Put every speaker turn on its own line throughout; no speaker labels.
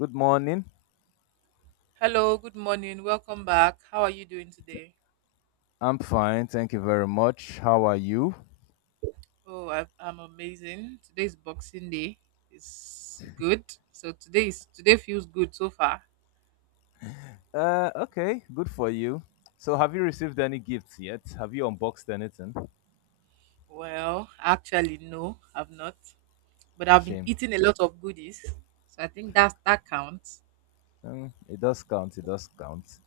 Good morning.
Hello, good morning. Welcome back. How are you doing today?
I'm fine. Thank you very much. How are you?
Oh, I'm amazing. Today is Boxing Day. It's good. So today feels good so far.
Okay. Good for you. So, have you received any gifts yet? Have you unboxed anything?
Well, actually, no, I've not, but I've been
Shame.
eating a lot of goodies, so I think that counts.
Mm, it does count. It does count.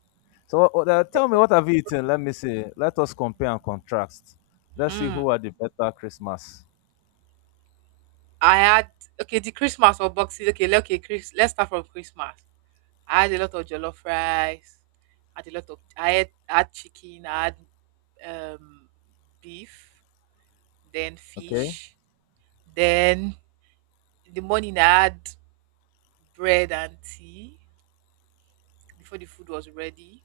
So, tell me what have you eaten? Let me see. Let us compare and contrast. Let's see who
Hmm.
had the better Christmas.
I had okay, the Christmas or Boxing. Okay, okay, Chris. Let's start from Christmas. I had a lot of jollof rice. I had a lot of I had chicken. I had um, beef, then
Okay.
fish. Then in the morning, I had bread and tea before the food was ready.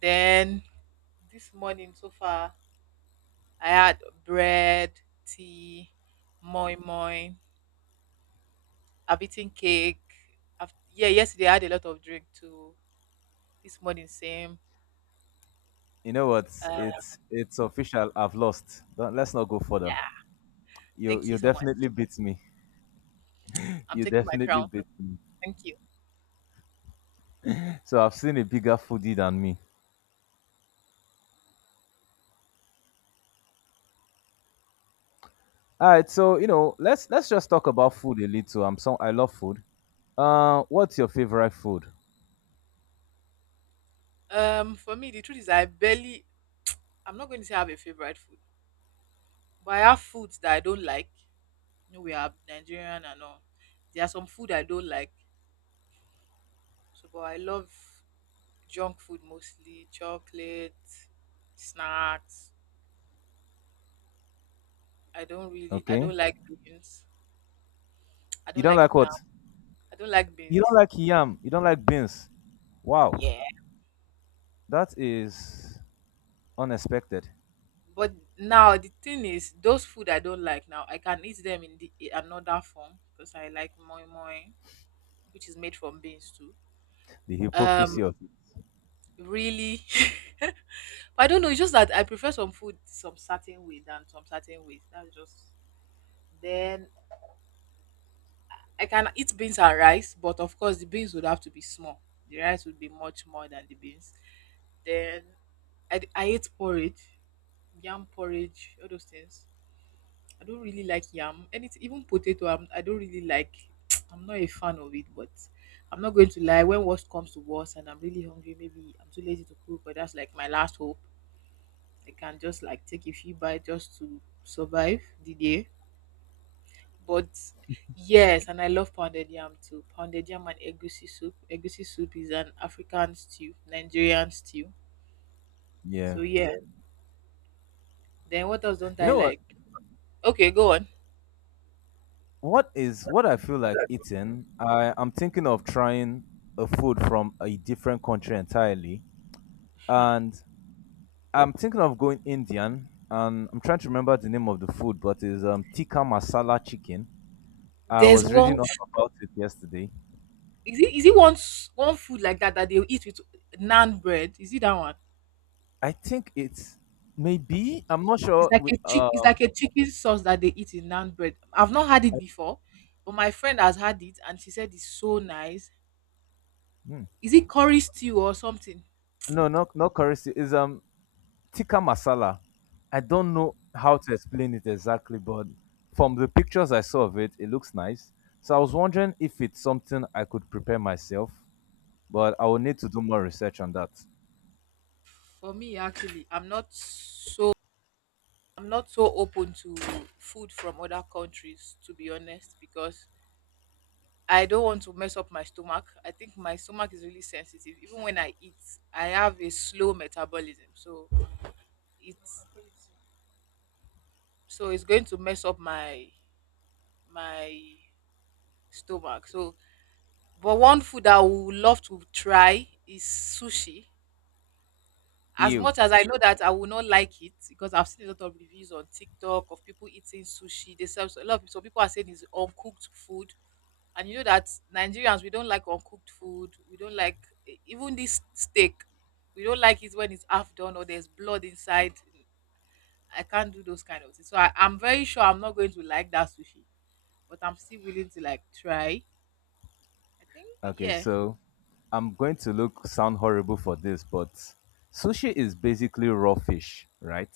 Then this morning so far, I had bread, tea, moi moi. I've eaten cake. Yeah, yesterday I had a lot of drink too. This morning, same.
You know what?
Uh,
It's official. I've lost. Don't, let's not go further.
yeah,
You
thank
you
you so much.
definitely beat me.
I'm
You
taking my
definitely
crown.
beat me.
Thank you.
So I've seen a bigger foodie than me. All right, so you know, let's just talk about food a little. I love food. What's your favorite food?
For me, the truth is, I barely. I'm not going to say I have a favorite food, but I have foods that I don't like. You know, we are Nigerian and all. There are some food I don't like. So, but I love junk food mostly, chocolate, snacks. I
Okay,
don't like beans. I
you
don't
don't
like
like what?
yam. I don't like
You don't
beans.
like yam. You don't like beans. Wow,
Yeah.
that is unexpected.
But now the thing is, those food I don't like now, I can eat them in the in another form because I like moi moi, which is made from beans too.
The hypocrisy
Um,
of it.
really, I don't know. It's just that I prefer some food some certain way than some certain ways. That's just. Then I can eat beans and rice, but of course the beans would have to be small. The rice would be much more than the beans. Then I ate porridge, yam porridge, all those things. I don't really like yam. Anything, even potato, I don't really like. I'm not a fan of it, but I'm not going to lie. When worst comes to worst and I'm really hungry, maybe I'm too lazy to cook, or that's like my last hope. I can just like take a few bites just to survive the day. But yes, and I love pounded yam too. Pounded yam and egusi soup. Egusi soup is an African stew, Nigerian stew.
Yeah.
So yeah. Then what else don't
You
I
know what?
like? Okay, go on.
What is what I feel like eating? I am thinking of trying a food from a different country entirely,
Hmm.
and I'm thinking of going Indian. And I'm trying to remember the name of the food, but it's tikka masala chicken. I
There's
was reading
one.
up about it yesterday.
Is it one one food like that that they will eat with naan bread? Is it that one?
I think it's maybe I'm not
It's
sure
like
with
a Chicken sauce that they eat in naan bread. I've not had it before, but my friend has had it and she said it's so nice.
hmm,
Is it curry stew or something?
no no, not currency is tikka masala. I don't know how to explain it exactly, but from the pictures I saw of it, it looks nice. So I was wondering if it's something I could prepare myself, but I will need to do more research on that.
For me, actually, I'm not so open to food from other countries, to be honest, because I don't want to mess up my stomach. I think my stomach is really sensitive. Even when I eat, I have a slow metabolism, it's so it's going to mess up my stomach. So, but one food that I would love to try is sushi. As
Ew.
much as I know that I will not like it because I've seen a lot of reviews on TikTok of people eating sushi. They serve a lot of so people are saying it's uncooked food. And you know that Nigerians we don't like uncooked food. We don't like even this steak. We don't like it when it's half done or there's blood inside. I can't do those kind of things. So I'm very sure I'm not going to like that sushi. But I'm still willing to like try. I think
Okay,
yeah.
so I'm going to look sound horrible for this, but sushi is basically raw fish, right?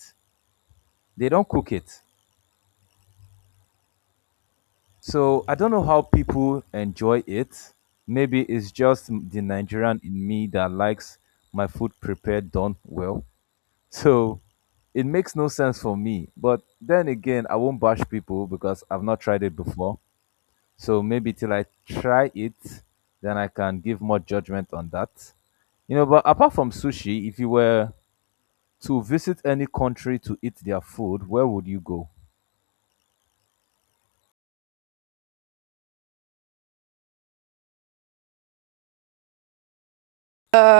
They don't cook it. So I don't know how people enjoy it. Maybe it's just the Nigerian in me that likes my food prepared done well. So it makes no sense for me. But then again, I won't bash people because I've not tried it before. So maybe till I try it, then I can give more judgment on that. You know, but apart from sushi, if you were to visit any country to eat their food, where would you go?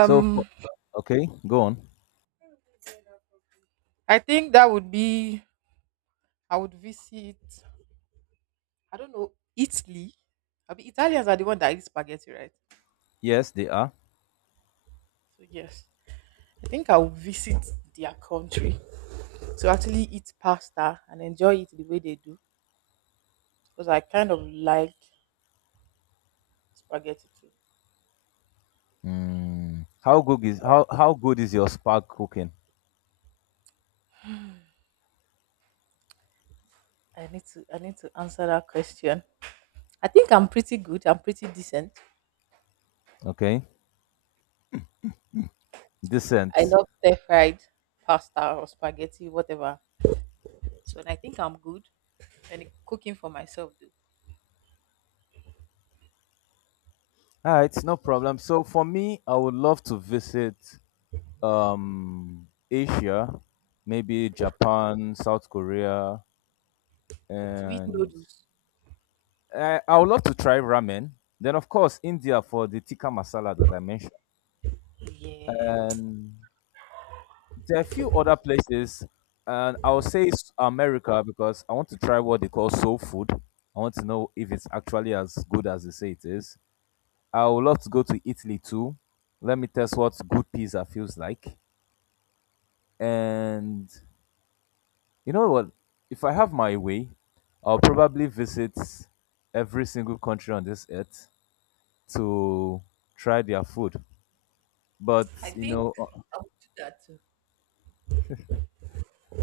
So, for, okay, go on.
I think that would be. I would visit, I don't know, Italy. I mean, Italians are the one that eat spaghetti, right?
Yes, they are.
So yes, I think I'll visit their country to actually eat pasta and enjoy it the way they do because I kind of like spaghetti too.
How good is your spark cooking?
I need to answer that question. I think I'm pretty good. I'm pretty decent.
Okay,
I
decent.
love stir fried pasta or spaghetti, whatever. So and I think I'm good. And cooking for myself though.
All right, no problem. So for me, I would love to visit Asia, maybe Japan, South Korea,
To eat
and
noodles.
I would love to try ramen. Then of course India for the tikka masala that I mentioned,
Yeah.
and there are a few other places, and I'll say it's America because I want to try what they call soul food. I want to know if it's actually as good as they say it is. I would love to go to Italy too. Let me test what good pizza feels like. And you know what? If I have my way, I'll probably visit every single country on this earth to try their food. But
I
you
think
know,
I would do that too.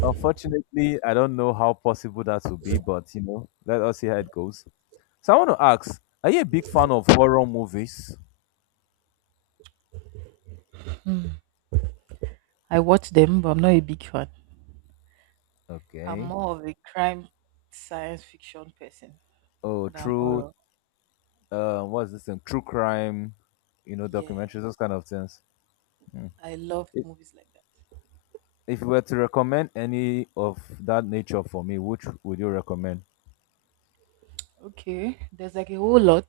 unfortunately, I don't know how possible that will be. But you know, let us see how it goes. So I want to ask, are you a big fan of horror movies?
Hmm. I watch them, but I'm not a big fan. I'm
Okay.
more of a crime, science fiction person
Oh,
than
true.
horror.
What's this thing? True crime,
Yeah,
documentaries, those kind of things.
I love
If
movies like that.
if you were to recommend any of that nature for me, which would you recommend?
Okay, there's like a whole lot,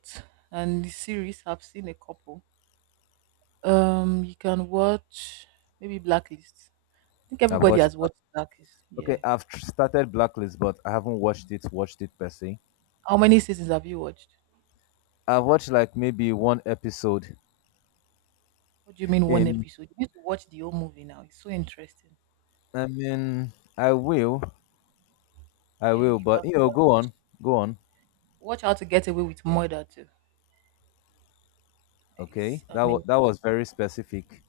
and the series I've seen a couple. You can watch maybe Blacklist. I think
I've
everybody
watched.
has watched Blacklist. Yeah.
Okay, I've started Blacklist, but I haven't watched it. Watched it per se.
How many seasons have you watched?
I've watched like maybe one episode.
What do you mean one
In,
episode? You need to watch the whole movie now. It's so interesting.
I mean, I will, I
Then
will,
you
but
can
you know, go on, go on.
watch How to Get Away with Murder too.
Okay,
It's
that
amazing.
that was very specific.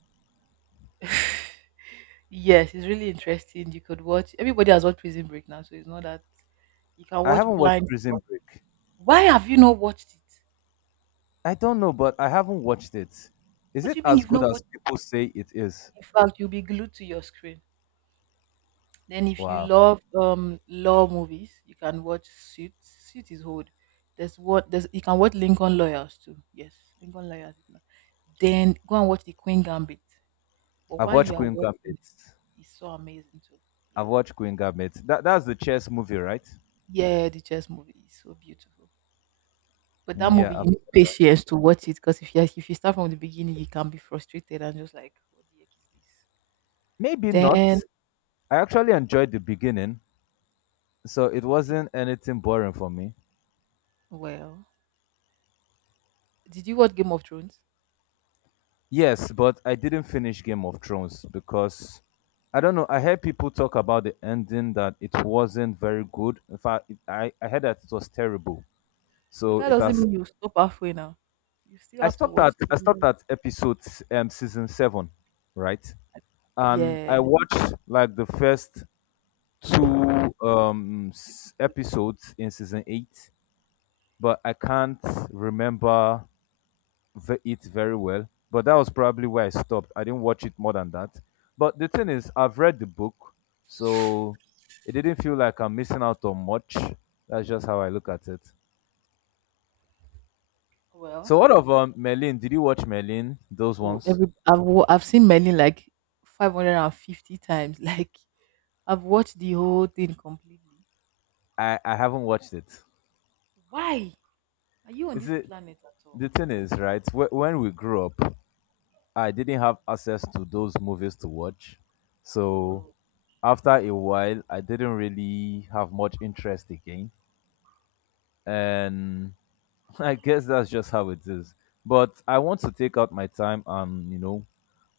Yes, it's really interesting. You could watch. Everybody has watched Prison Break now, so it's not that you can
I
watch
haven't watched
blind. But
Prison Break.
why have you not watched it?
I don't know, but I haven't watched it. Is
What
it
do you mean
as
you've
good
not
as
watched
people say it is?
it? In fact, you'll be glued to your screen. Then, if you
Wow.
love law movies, you can watch Suits. Suits is old. There's what there's you can watch Lincoln Lawyers too. Yes, Lincoln Lawyers is not. Then go and watch The Queen Gambit. But
I've
while
watched
you are
Queen
watching
Gambit.
it, it's so amazing too.
I've
Yeah,
watched Queen Gambit. That's the chess movie, right?
yeah, the chess movie is so beautiful. But that
Mm, yeah.
movie, you need patience to watch it because if you start from the beginning, you can be frustrated and just like, what the heck is this?
Maybe
Then,
not. I actually enjoyed the beginning, so it wasn't anything boring for me.
well, did you watch Game of Thrones?
Yes, but I didn't finish Game of Thrones because I don't know. I heard people talk about the ending that it wasn't very good. In fact, I heard that it was terrible.
But
So
that
it
doesn't
has
mean you stop halfway now. You still have to watch. The
I stopped
new-
at episode season 7, right? And I
Yeah.
watched like the first two episodes in season 8, but I can't remember it very well. But that was probably where I stopped. I didn't watch it more than that. But the thing is, I've read the book, so it didn't feel like I'm missing out on much. That's just how I look at it.
Well,
So, what of Merlin? Did you watch Merlin? Those ones?
every I've seen many like 550 times. Like I've watched the whole thing completely.
I haven't watched it.
Why are you on
You
this
see,
planet at all?
the thing is, right? When we grew up, I didn't have access to those movies to watch. So
Oh,
after a while, I didn't really have much interest again. And I guess that's just how it is. But I want to take out my time and,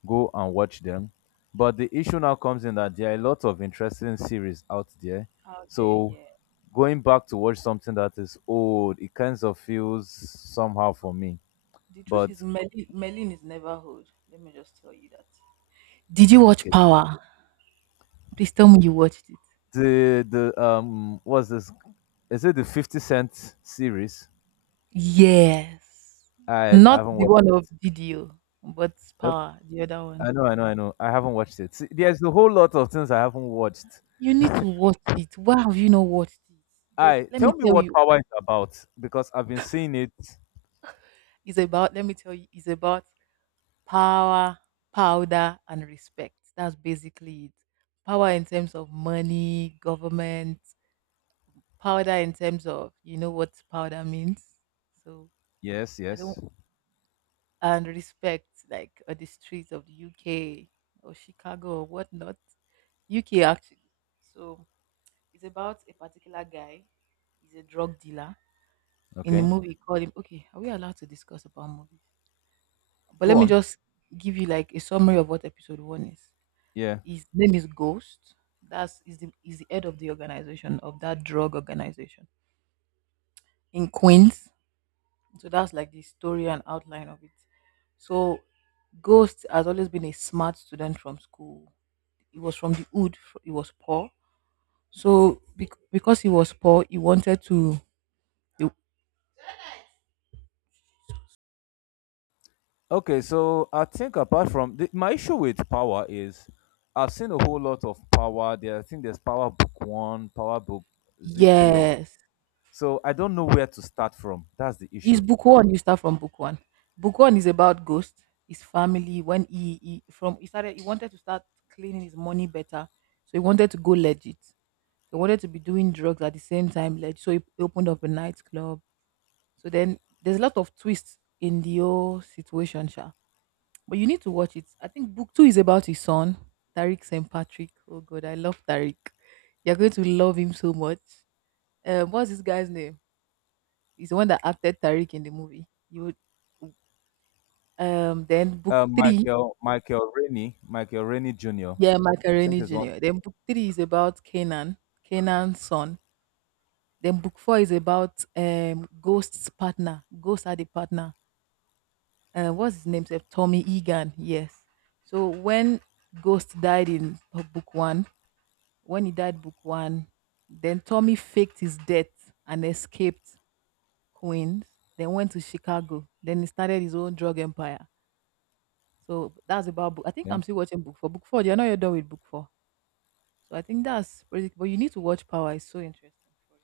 go and watch them. But the issue now comes in that there are a lot of interesting series out there.
out there,
So
yeah.
going back to watch something that is old, it kind of feels somehow for me.
The truth
But
is, Merlin is never old. Let me just tell you that. Did you watch
okay,
Power? Please tell me you watched it.
the what's this? Is it the 50 Cent series?
Yes.
I
Not
haven't
the
watched
one
it.
of Didio, but
Nope.
Power, the other one.
I know, I know, I know. I haven't watched it. See, there's a whole lot of things I haven't watched.
You need to watch it. Why have you not watched it? Yes,
I
let me
tell me
tell
what
you,
Power is about because I've been seeing it.
it's about, let me tell you, it's about power, powder, and respect. That's basically it. Power in terms of money, government, powder in terms of, you know what powder means. So
Yes,
I don't
yes.
and respect like on the streets of the UK or Chicago or whatnot. UK actually. So it's about a particular guy. He's a drug dealer. In the
Okay,
movie, call him. Okay, are we allowed to discuss about movies? But
go
let me
on.
just give you like a summary of what episode one is.
Yeah.
His name is Ghost. That's is the head of the organization of that drug organization in Queens. So that's like the story and outline of it. So Ghost has always been a smart student from school. He was from the hood. He was poor. So because he was poor, he wanted to. he-
Okay, so I think apart from my issue with Power is I've seen a whole lot of Power. There, I think there's Power Book One, Power Book is it three or
yes,
so I don't know where to start from. That's the
his
issue.
book one. You start from book one. Book one is about Ghost, his family. When he started, he wanted to start cleaning his money better. So he wanted to go legit. So he wanted to be doing drugs at the same time. Legit. So he opened up a nightclub. So then there's a lot of twists in the whole situation, Sha. But you need to watch it. I think book two is about his son, Tariq St. Patrick. Oh god, I love Tariq. You're going to love him so much. What's this guy's name? He's the one that acted Tariq in the movie. You would then book three,
Michael Rennie Jr.
yeah,
I think
Macaroni
is one.
Junior. Then book three is about Canaan, Canaan's son. Then book four is about Ghost's partner. Ghost had a partner, what's his name? Sef? Tommy Egan. Yes. So when Ghost died in book one, when he died book one, then Tommy faked his death and escaped Queens. Then went to Chicago. Then he started his own drug empire. So that's about book. I think I'm
Okay.
still watching book four. Book four. You're not yet done with book four. So I think that's pretty. But you need to watch Power. It's so interesting for you.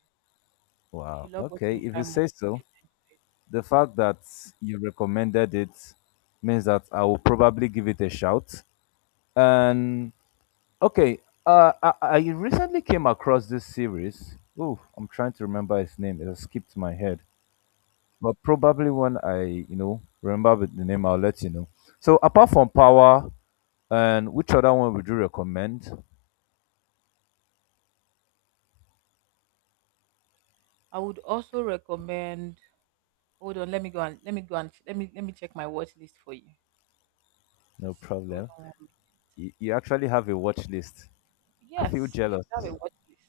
If you
Wow.
love
Okay.
watching
If you
crime movies,
say so,
you will enjoy it.
the fact that you recommended it means that I will probably give it a shout. And okay, I recently came across this series. Oh, I'm trying to remember its name. It has skipped my head. But probably when I, remember with the name, I'll let you know. So apart from Power, and which other one would you recommend?
I would also recommend. Hold on. Let me go and let me check my watch list for you.
No
Just hold
problem.
on one minute.
You actually have a watch list. I feel
Yes, you should
jealous.
have a watch list.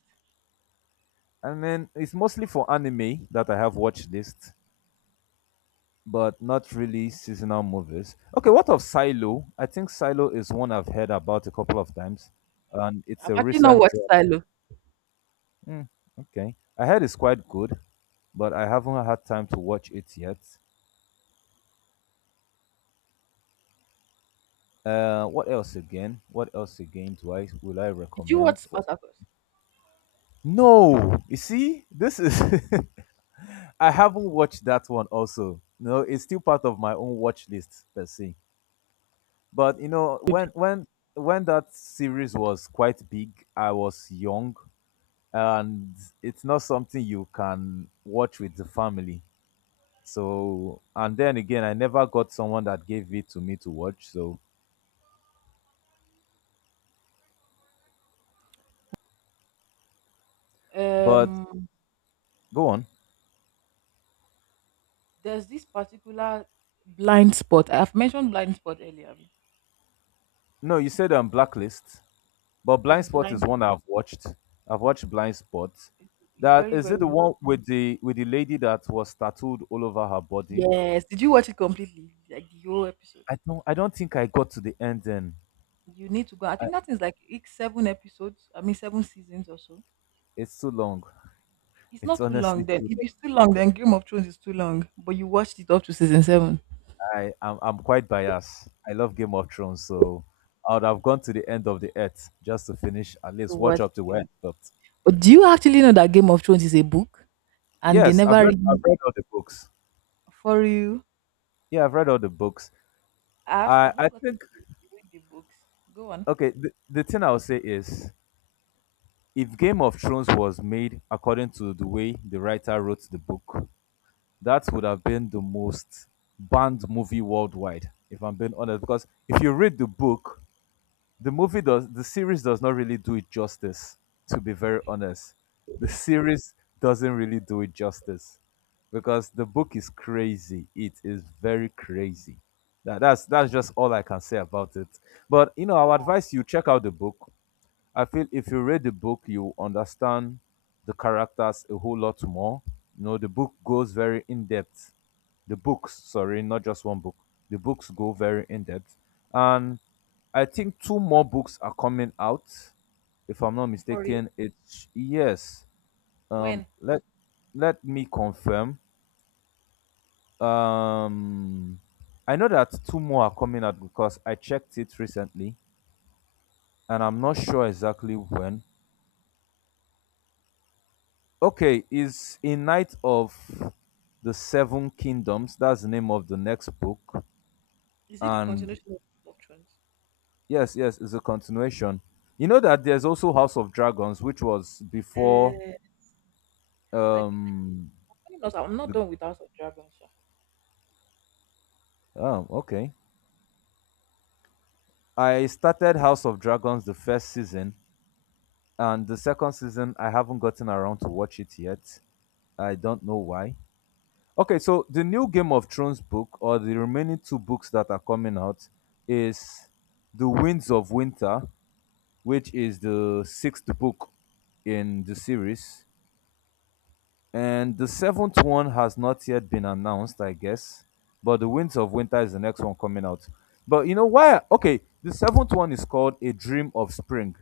And then it's mostly for anime that I have watch list, but not really seasonal movies. Okay, what of Silo? I think Silo is one I've heard about a couple of times, and it's
I've
a
actually not
recent
watched
drop.
Silo.
Mm, okay, I heard it's quite good, but I haven't had time to watch it yet. What else again? What else again do I
Did you
recommend
watch
for?
Spartacus?
No, you see, this is I haven't watched that one also. No, it's still part of my own watch list per se. But you know, when that series was quite big, I was young and it's not something you can watch with the family. So and then again I never got someone that gave it to me to watch. So but
Um,
go on.
there's this particular blind spot. I've mentioned blind spot earlier. Abi?
No, you said on blacklist. But
There's
Blind Spot is
blind.
one I've watched. I've watched Blind Spot.
It's
That
very
is it the
very.
one with the lady that was tattooed all over her body?
Yes. Did you watch it completely? Like the whole episode.
I don't think I got to the end then.
You need to go. I
I,
think that is like it's 7 episodes. I mean 7 seasons or so.
it's too long.
It's
It's
not too long
honestly
then.
too
If
long.
it's too long, then Game of Thrones is too long. But you watched it up to season seven.
I'm quite biased. I love Game of Thrones, so I would have gone to the end of the earth just to finish at
So
least watch
what?
up to where I stopped.
But do you actually know that Game of Thrones is a book, and they
Yes,
never
I've
really
read all the books.
for you?
Yeah, I've read all the books.
I've I've
I
not
think
gotten to read the books. Go on
okay, the thing I'll say is if Game of Thrones was made according to the way the writer wrote the book, that would have been the most banned movie worldwide, if I'm being honest. Because if you read the book, the series does not really do it justice, to be very honest. The series doesn't really do it justice. Because the book is crazy. It is very crazy. That's just all I can say about it. But you know, I would advise you check out the book, I feel if you read the book, you understand the characters a whole lot more. You know, the book goes very in depth. The books, sorry, not just one book. The books go very in depth. And I think two more books are coming out, if I'm not
for you.
mistaken. It's yes. Um
When
let let me confirm. Um I know that two more are coming out because I checked it recently and I'm not sure exactly when, okay, is A Knight of the Seven Kingdoms. That's the name of the next book.
Is it the
And
continuation of Game of Thrones?
yes, yes, it's a continuation. You know that there's also House of Dragons, which was before
uh, like
um
funny enough, I'm not
the
done with House of Dragons. Sha.
oh, okay. I started House of Dragons the first season, and the second season I haven't gotten around to watch it yet. I don't know why. Okay, so the new Game of Thrones book, or the remaining two books that are coming out, is The Winds of Winter, which is the sixth book in the series. And the seventh one has not yet been announced, I guess. But The Winds of Winter is the next one coming out. But you know why? Okay, the seventh one is called A Dream of Spring,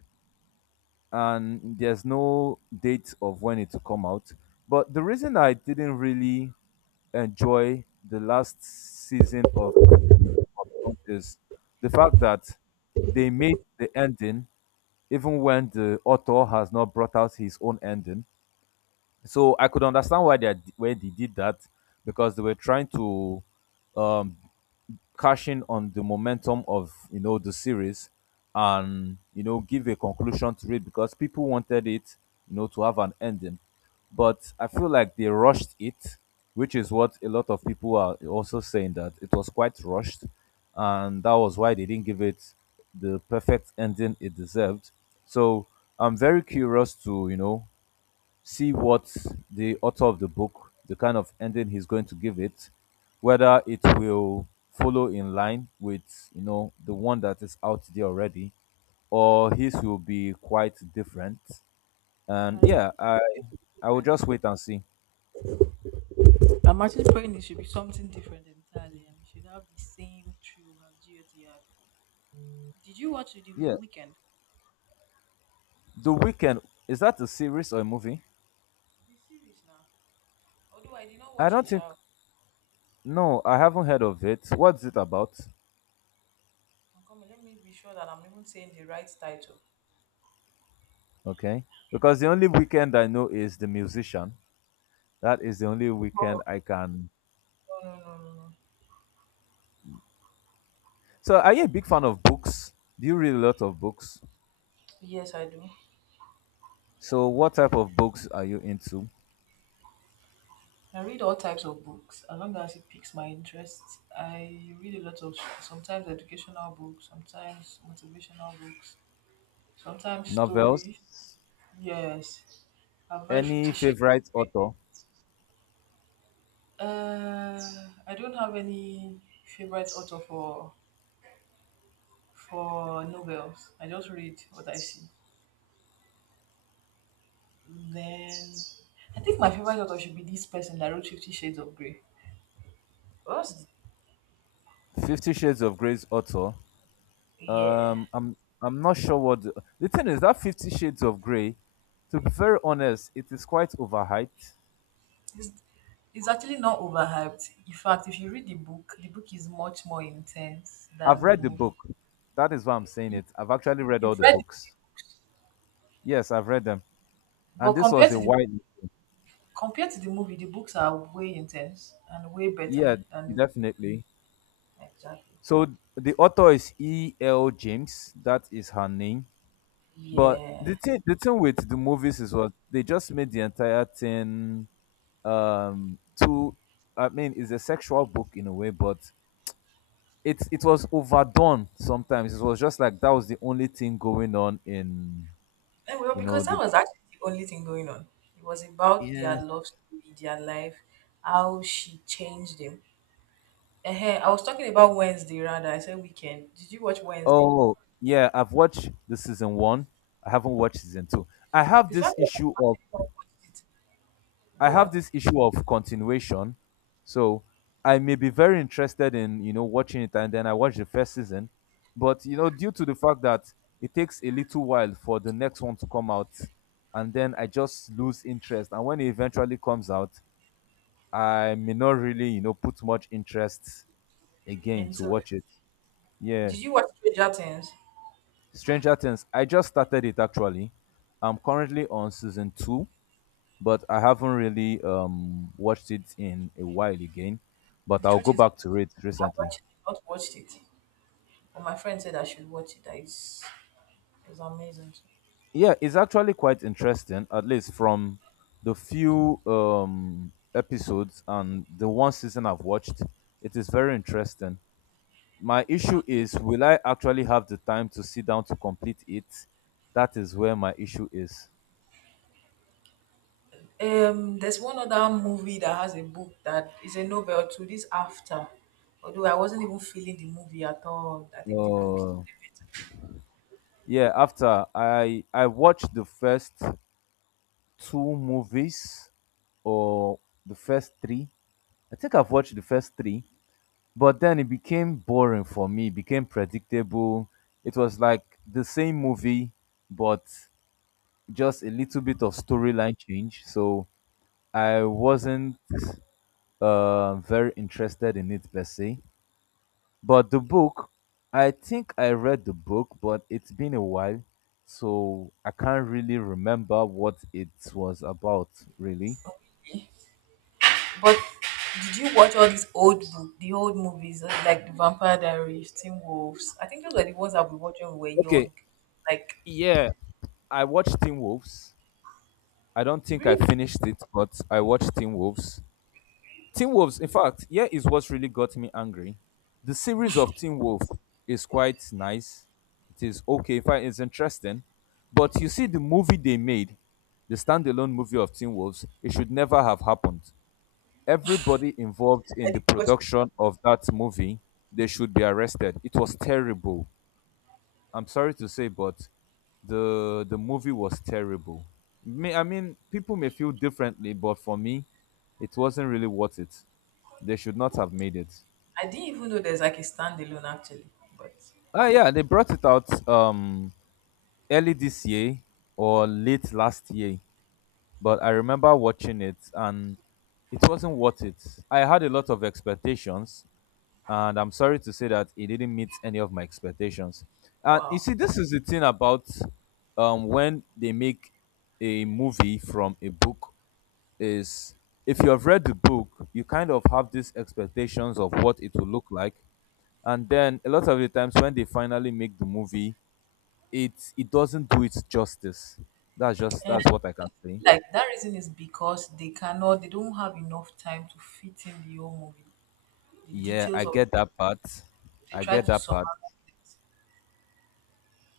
and there's no date of when it will come out. But the reason I didn't really enjoy the last season of the contest. The fact that they made the ending even when the author has not brought out his own ending. So I could understand why why they did that because they were trying to um, cashing on the momentum of the series and give a conclusion to it because people wanted it to have an ending, but I feel like they rushed it, which is what a lot of people are also saying, that it was quite rushed and that was why they didn't give it the perfect ending it deserved. So I'm very curious to, see what the author of the book, the kind of ending he's going to give it, whether it will follow in line with the one that is out there already, or his will be quite different.
I
And
wish
yeah,
it to be
I will
different.
just wait and see.
I'm actually praying it should be something different entirely and it should have the same thrill as GOT had. Did you watch The
Yeah,
Weekend?
The Weekend, is that a series or a movie?
The series now. Although I did not
I
watch it,
don't think.
child.
No, I haven't heard of it. What's it about?
I'm coming. Let me be sure that I'm even saying the right title.
Okay, because the only weekend I know is the musician. That is the only
Oh.
weekend I can.
No, no, no, no, no.
So, are you a big fan of books? Do you read a lot of books?
Yes, I do.
So, what type of books are you into?
I read all types of books as long as it piques my interest. I read a lot of sometimes educational books, sometimes motivational books, sometimes
Novels?
story. Yes, I've read
Any
Fifty Shades.
favorite author?
Uh, I don't have any favorite author for novels. I just read what I see. Then I think my favorite author should be this person that wrote Fifty Shades of Grey. What's the,
Fifty Shades of Grey's author?
yeah.
I'm not sure what the thing is that Fifty Shades of Grey. To be very honest, it is quite overhyped.
It's, it's actually not overhyped. In fact, if you read the book is much more intense
I've
than the
read the
movie.
book. That is why I'm saying it. I've actually read all
You've
the
read it,
books. Yes, I've read them,
but
and this was
compared
a
to the
wide.
compared to the movie, the books are way intense and way better
Yeah,
than the
definitely.
Exactly.
So the author is E. L. James. That is her name. But
Yeah.
the thing with the movies is what they just made the entire thing too. I mean, it's a sexual book in a way, but it was overdone. Sometimes it was just like that was the only thing going on in
And well, because that
the,
was actually the only thing going on. It was about
yeah.
their love story, their life, how she changed him. uh I was talking about Wednesday rather. I said weekend. Did you watch Wednesday?
Oh yeah, I've watched the season one. I haven't watched season two. I have
The
this
fact that
issue
I
of
actually not watched it,
I
go
have
on.
this issue of continuation. So I may be very interested in, you know, watching it and then I watch the first season. But, you know, due to the fact that it takes a little while for the next one to come out and then I just lose interest. And when it eventually comes out, I may not really, you know, put much interest again
And
to
so,
watch it. Yeah.
did you watch Stranger Things?
Stranger Things. I just started it actually. I'm currently on season two, but I haven't really watched it in a while again. But
The
I'll
truth
go
is,
back to it
I've
recently.
actually not watched it. But my friend said I should watch it. That is, it's amazing.
Yeah, it's actually quite interesting, at least from the few episodes and the one season I've watched. It is very interesting. My issue is, will I actually have the time to sit down to complete it? That is where my issue is.
There's one other movie that has a book that is a novel to this after. Although I wasn't even feeling the movie at all. I think the book is
Uh, yeah, after I watched the first two movies, or the first three, I think I've watched the first three, but then it became boring for me. It became predictable. It was like the same movie, but just a little bit of storyline change. So I wasn't very interested in it per se. But the book, I think I read the book, but it's been a while, so I can't really remember what it was about really.
better. But did you watch all these the old movies, like the Vampire Diaries, Teen Wolves? I think those were the ones that we watched when we were
Okay,
young. Like
yeah, I watched Teen Wolves. I don't think I
really,
finished it, but I watched Teen Wolves. Teen Wolves, in fact, here is what really got me angry. The series of Teen Wolf is quite nice. It is okay. In fact, it's interesting. But you see, the movie they made, the standalone movie of Teen Wolves, it should never have happened. Everybody involved
I
in the
didn't watch the sta-
production of that movie, they should be arrested. It was terrible. I'm sorry to say, but the movie was terrible. I mean, people may feel differently, but for me, it wasn't really worth it. They should not have made it.
I didn't even know there's like a standalone actually. But
Ah, yeah, they brought it out early this year or late last year, but I remember watching it and it wasn't worth it. I had a lot of expectations and I'm sorry to say that it didn't meet any of my expectations. And you
wow,
see, this is the thing about, when they make a movie from a book, is if you have read the book, you kind of have these expectations of what it will look like, and then a lot of the times when they finally make the movie, it doesn't do it justice.
and
That's what I can say.
like that reason is because they cannot, they don't have enough time to fit in the whole movie. The
Yeah,
details
I
of
get that part.
they
I
try
get
to
that part.
summarize it.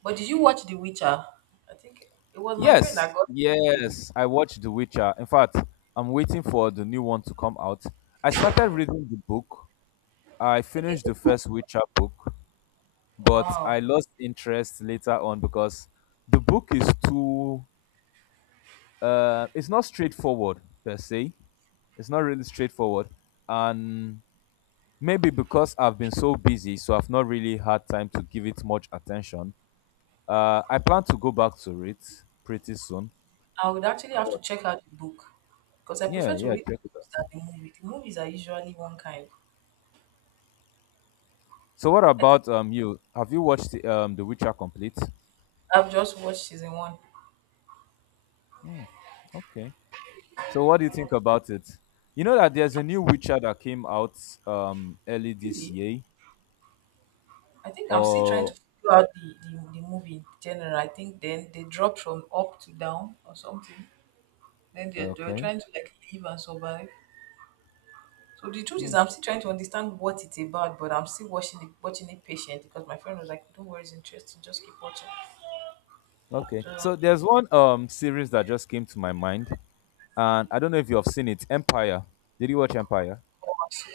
But did you watch The Witcher? I think it was my friend that
Yes,
got The Witcher.
yes, I watched The Witcher. In fact, I'm waiting for the new one to come out. I started reading the book. I
Okay,
finished the
so-
first Witcher book, but
wow.
I lost interest later on because the book is too it's not straightforward per se. It's not really straightforward. And maybe because I've been so busy, so I've not really had time to give it much attention. I plan to go back to it pretty soon.
I would actually have to
But
check out the book because I
yeah,
prefer to
yeah,
read
check it
books
out.
than the movie. The movies are usually one kind.
So what
I think
about you? Have you watched The Witcher complete?
I've just watched season one.
Hmm, okay. So what do you think about it? You know that there's a new Witcher that came out early this
Really?
year.
I think I'm still trying to
Or
figure out the movie in general. I think then they dropped from up to down or something. Then they were
okay.
trying to like live and survive. So the truth is
Hmm,
I'm still trying to understand what it's about, but I'm still watching it patient because my friend was like, don't worry, it's interesting, just keep watching.
okay.
So
So there's one series that just came to my mind, and I don't know if you have seen it. Empire. Did you watch Empire?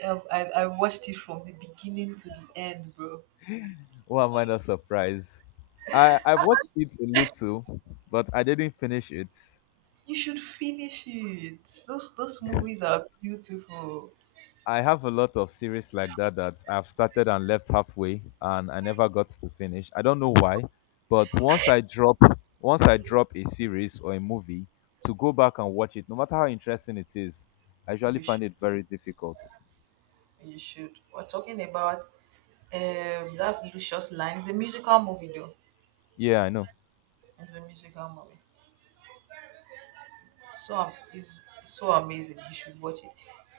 I watched it from the beginning to the end, bro.
Why am I not surprised? I've watched it a little, but I didn't finish it.
You should finish it. Those movies are beautiful.
I have a lot of series like that that I've started and left halfway and I never got to finish. I don't know why, but once I drop a series or a movie, to go back and watch it, no matter how interesting it is, I usually
You
find
should
it very difficult.
you should. We're talking about that's Lucius Line. It's a musical movie though.
Yeah, I know.
It's a musical movie. It's so amazing. You should watch it.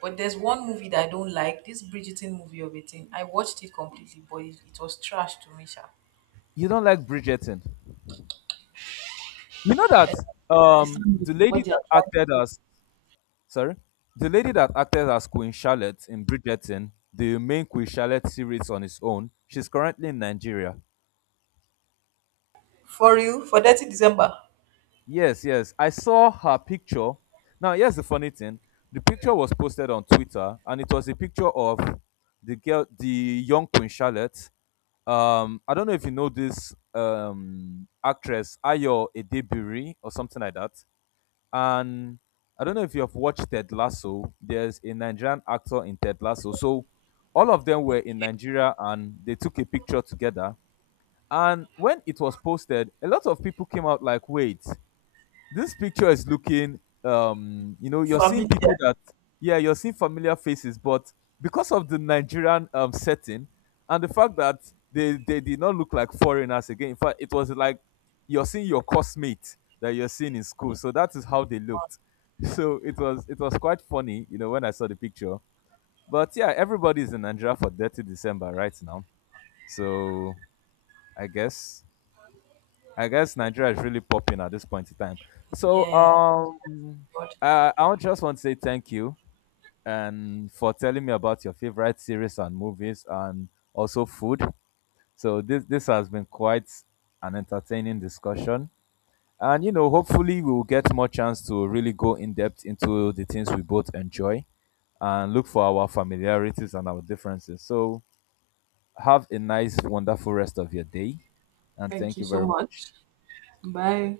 But there's one movie that I don't like. This Bridgerton movie of a thing. I watched it completely, but it was trash to me, sha.
You don't like Bridgerton. You know that
It's not
the lady
what they are
that
trying
acted
to do.
as, sorry, the lady that acted as Queen Charlotte in Bridgerton, the main Queen Charlotte series on its own, she's currently in Nigeria.
For real, for 30th December.
Yes, yes. I saw her picture. Now, here's the funny thing. The picture was posted on Twitter, and it was a picture of the girl, the young Queen Charlotte. I don't know if you know this actress, Ayo Edebiri, or something like that. And I don't know if you have watched Ted Lasso. There's a Nigerian actor in Ted Lasso. So all of them were in Nigeria, and they took a picture together. And when it was posted, a lot of people came out like, wait, this picture is looking, you know, you're seeing people
Familiar.
that, yeah, you're seeing familiar faces, but because of the Nigerian setting and the fact that they did not look like foreigners again, in fact it was like you're seeing your classmate that you're seeing in school, so that is how they looked. So it was, it was quite funny, you know, when I saw the picture. But yeah, everybody's in Nigeria for Dirty December right now, so i guess I guess Nigeria is really popping at this point in time. So
Yeah, God.
just want to say thank you and for telling me about your favorite series and movies and also food. So this has been quite an entertaining discussion. And you know, hopefully we will get more chance to really go in depth into the things we both enjoy and look for our familiarities and our differences. So have a nice, wonderful rest of your day, and
Thank
thank
you
you
so
very much.
much. Bye.